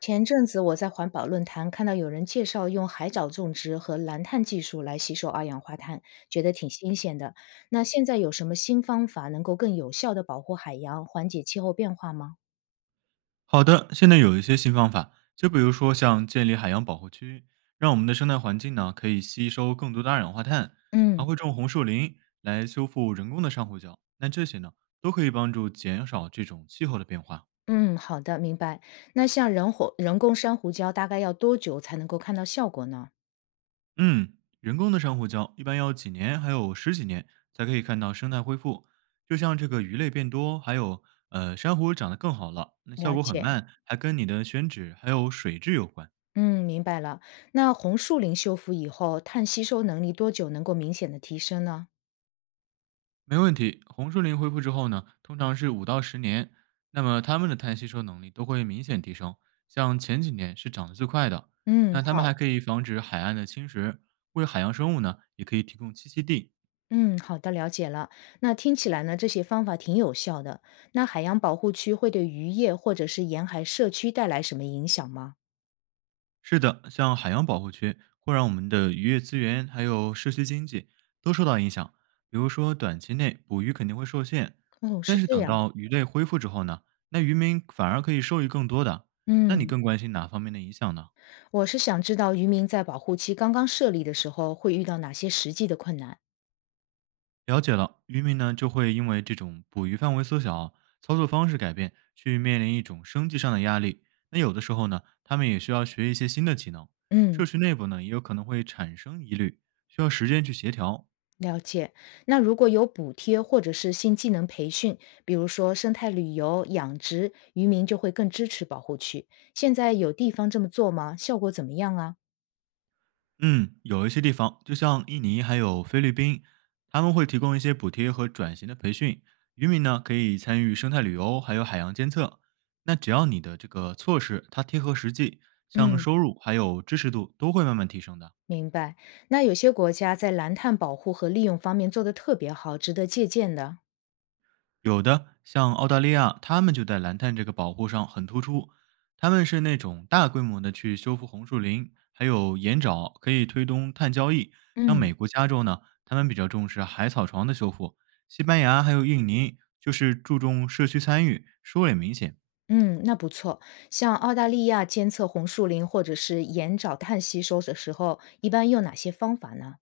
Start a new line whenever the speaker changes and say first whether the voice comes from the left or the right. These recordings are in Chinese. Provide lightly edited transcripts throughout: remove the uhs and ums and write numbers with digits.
left: 前阵子我在环保论坛看到有人介绍用海藻种植和蓝碳技术来吸收二氧化碳，觉得挺新鲜的。那现在有什么新方法能够更有效的保护海洋，缓解气候变化吗？
right: 好的，现在有一些新方法，就比如说像建立海洋保护区，让我们的生态环境呢可以吸收更多的二氧化碳，还
left: 嗯
right: 会种红树林来修复人工的珊瑚礁。那这些呢都可以帮助减少这种气候的变化。
left: 嗯，好的，明白。那像人工珊瑚礁，大概要多久才能够看到效果呢？
right: 嗯，人工的珊瑚礁一般要几年，还有10几年才可以看到生态恢复。就像这个鱼类变多，还有珊瑚长得更好了，那效
left: 了
right: 果很
left: 解，
right: 慢，还跟你的选址还有水质有关。
left: 嗯，明白了。那红树林修复以后，碳吸收能力多久能够明显的提升呢？
right: 没问题。红树林恢复之后呢，通常是5到10年，那么它们的碳吸收能力都会明显提升。像前几年是涨得最快的。
left: 嗯，
right: 那它们
left: 好。
right: 还可以防止海岸的侵蚀，为海洋生物呢也可以提供栖息地。
left: 嗯，好的，了解了。那听起来呢，这些方法挺有效的。那海洋保护区会对渔业或者是沿海社区带来什么影响吗？
right: 是的，像海洋保护区会让我们的渔业资源还有社区经济都受到影响。比如说短期内捕鱼肯定会受限，
left: 哦，是
right: 但是
left: 这
right: 等
left: 样。
right: 到鱼类恢复之后呢，那渔民反而可以受益更多的。那你
left: 嗯，
right: 更关心哪方面的影响呢？
left: 我是想知道渔民在保护区刚刚设立的时候会遇到哪些实际的困难。
right: 了解了，渔民呢就会因为这种捕鱼范围缩小、操作方式改变，去面临一种生计上的压力。那有的时候呢，他们也需要学一些新的技能。社
left: 嗯，
right: 区内部呢，也有可能会产生疑虑，需要时间去协调。
left: 了解。那如果有补贴或者是新技能培训，比如说生态旅游、养殖，渔民就会更支持保护区。现在有地方这么做吗？效果怎么样啊？
right: 嗯，有一些地方，就像印尼还有菲律宾，他们会提供一些补贴和转型的培训，渔民呢可以参与生态旅游，还有海洋监测。那只要你的这个措施它贴合实际，像
left: 嗯。
right: 收入还有支持度都会慢慢提升的。
left: 明白。那有些国家在蓝碳保护和利用方面做得特别好，值得借鉴的。
right: 有的，像澳大利亚，他们就在蓝碳这个保护上很突出，他们是那种大规模的去修复红树林，还有盐沼，可以推动碳交易。像
left: 嗯
right: 美国加州呢，他们比较重视海草床的修复，西班牙还有印尼就是注重社区参与，收敛明显，
left: 嗯，那不错。像澳大利亚监测红树林或者是盐沼碳吸收的时候，一般用哪些方法呢？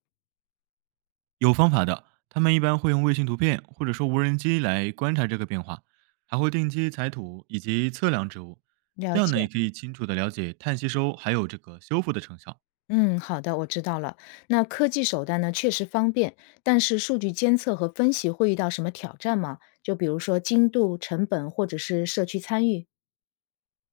right: 有方法的。他们一般会用卫星图片或者说无人机来观察这个变化，还会定期采土以及测量植物，
left: 了
right: 这样呢也
left: 解。
right: 可以清楚的了解碳吸收还有这个修复的成效。
left: 嗯，好的，我知道了。那科技手段呢，确实方便，但是数据监测和分析会遇到什么挑战吗？就比如说精度、成本，或者是社区参与。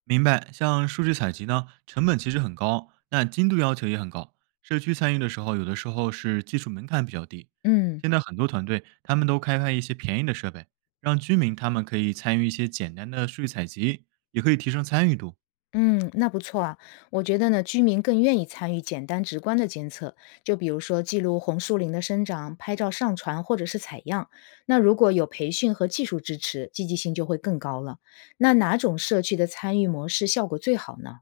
right: 明白，像数据采集呢，成本其实很高，那精度要求也很高。社区参与的时候，有的时候是技术门槛比较低。
left: 嗯。
right: 现在很多团队他们都开发一些便宜的设备，让居民他们可以参与一些简单的数据采集，也可以提升参与度。
left: 嗯，那不错啊。我觉得呢，居民更愿意参与简单直观的监测，就比如说记录红树林的生长、拍照上传或者是采样。那如果有培训和技术支持，积极性就会更高了。那哪种社区的参与模式效果最好呢？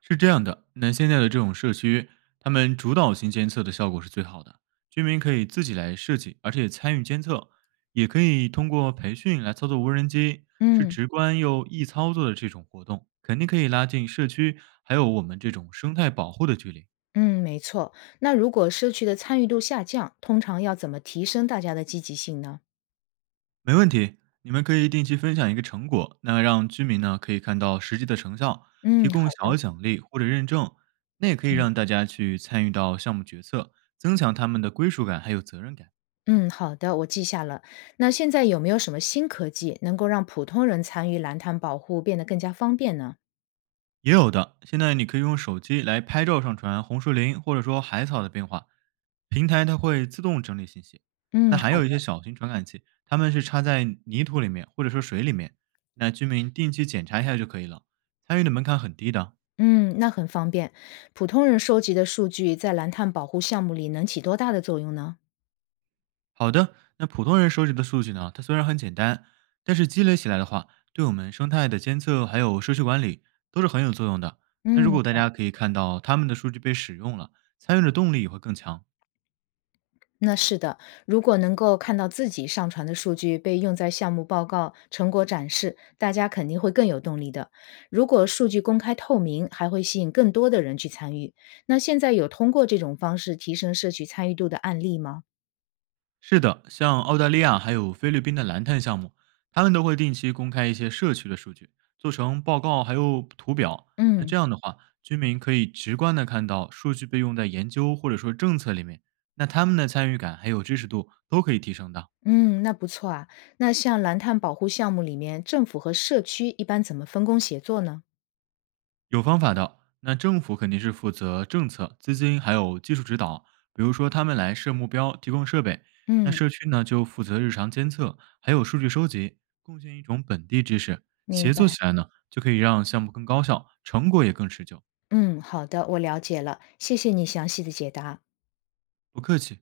right: 是这样的，那现在的这种社区，他们主导型监测的效果是最好的，居民可以自己来设计，而且参与监测，也可以通过培训来操作无人机，是
left: 嗯
right: 直观又易操作的这种活动，肯定可以拉近社区还有我们这种生态保护的距离。
left: 嗯，没错。那如果社区的参与度下降，通常要怎么提升大家的积极性呢？
right: 没问题，你们可以定期分享一个成果，那让居民呢可以看到实际的成效，
left: 嗯，
right: 提供
left: 好的。
right: 小奖励或者认证，那也可以
left: 嗯
right: 让大家去参与到项目决策，增强他们的归属感还有责任感。
left: 嗯，好的，我记下了。那现在有没有什么新科技能够让普通人参与蓝碳保护变得更加方便呢？
right: 也有的，现在你可以用手机来拍照上传红树林或者说海草的变化，平台它会自动整理信息。那
left: 嗯，
right: 还
left: 好
right: 有
left: 的。
right: 一些小型传感器，它们是插在泥土里面或者说水里面，那居民定期检查一下就可以了，参与的门槛很低的。
left: 嗯，那很方便。普通人收集的数据在蓝碳保护项目里能起多大的作用呢？
right: 好的，那普通人收集的数据呢，它虽然很简单，但是积累起来的话，对我们生态的监测还有社区管理都是很有作用的。那如
left: 嗯，
right: 果大家可以看到他们的数据被使用了，参与的动力也会更强。
left: 那是的，如果能够看到自己上传的数据被用在项目报告、成果展示，大家肯定会更有动力的。如果数据公开透明，还会吸引更多的人去参与。那现在有通过这种方式提升社区参与度的案例吗？
right: 是的，像澳大利亚还有菲律宾的蓝碳项目，他们都会定期公开一些社区的数据，做成报告还有图表。那
left: 嗯。
right: 这样的话，居民可以直观的看到数据被用在研究或者说政策里面，那他们的参与感还有支持度都可以提升的。
left: 嗯，那不错啊。那像蓝碳保护项目里面，政府和社区一般怎么分工协作呢？
right: 有方法的。那政府肯定是负责政策、资金还有技术指导，比如说他们来设目标、提供设备。那
left: 嗯，
right: 社区呢就负责日常监测，还有数据收集，贡献一种本地知识。
left: 明
right: 协作起
left: 白。
right: 来呢，就可以让项目更高效，成果也更持久。
left: 嗯，好的，我了解了，谢谢你详细的解答。
right: 不客气。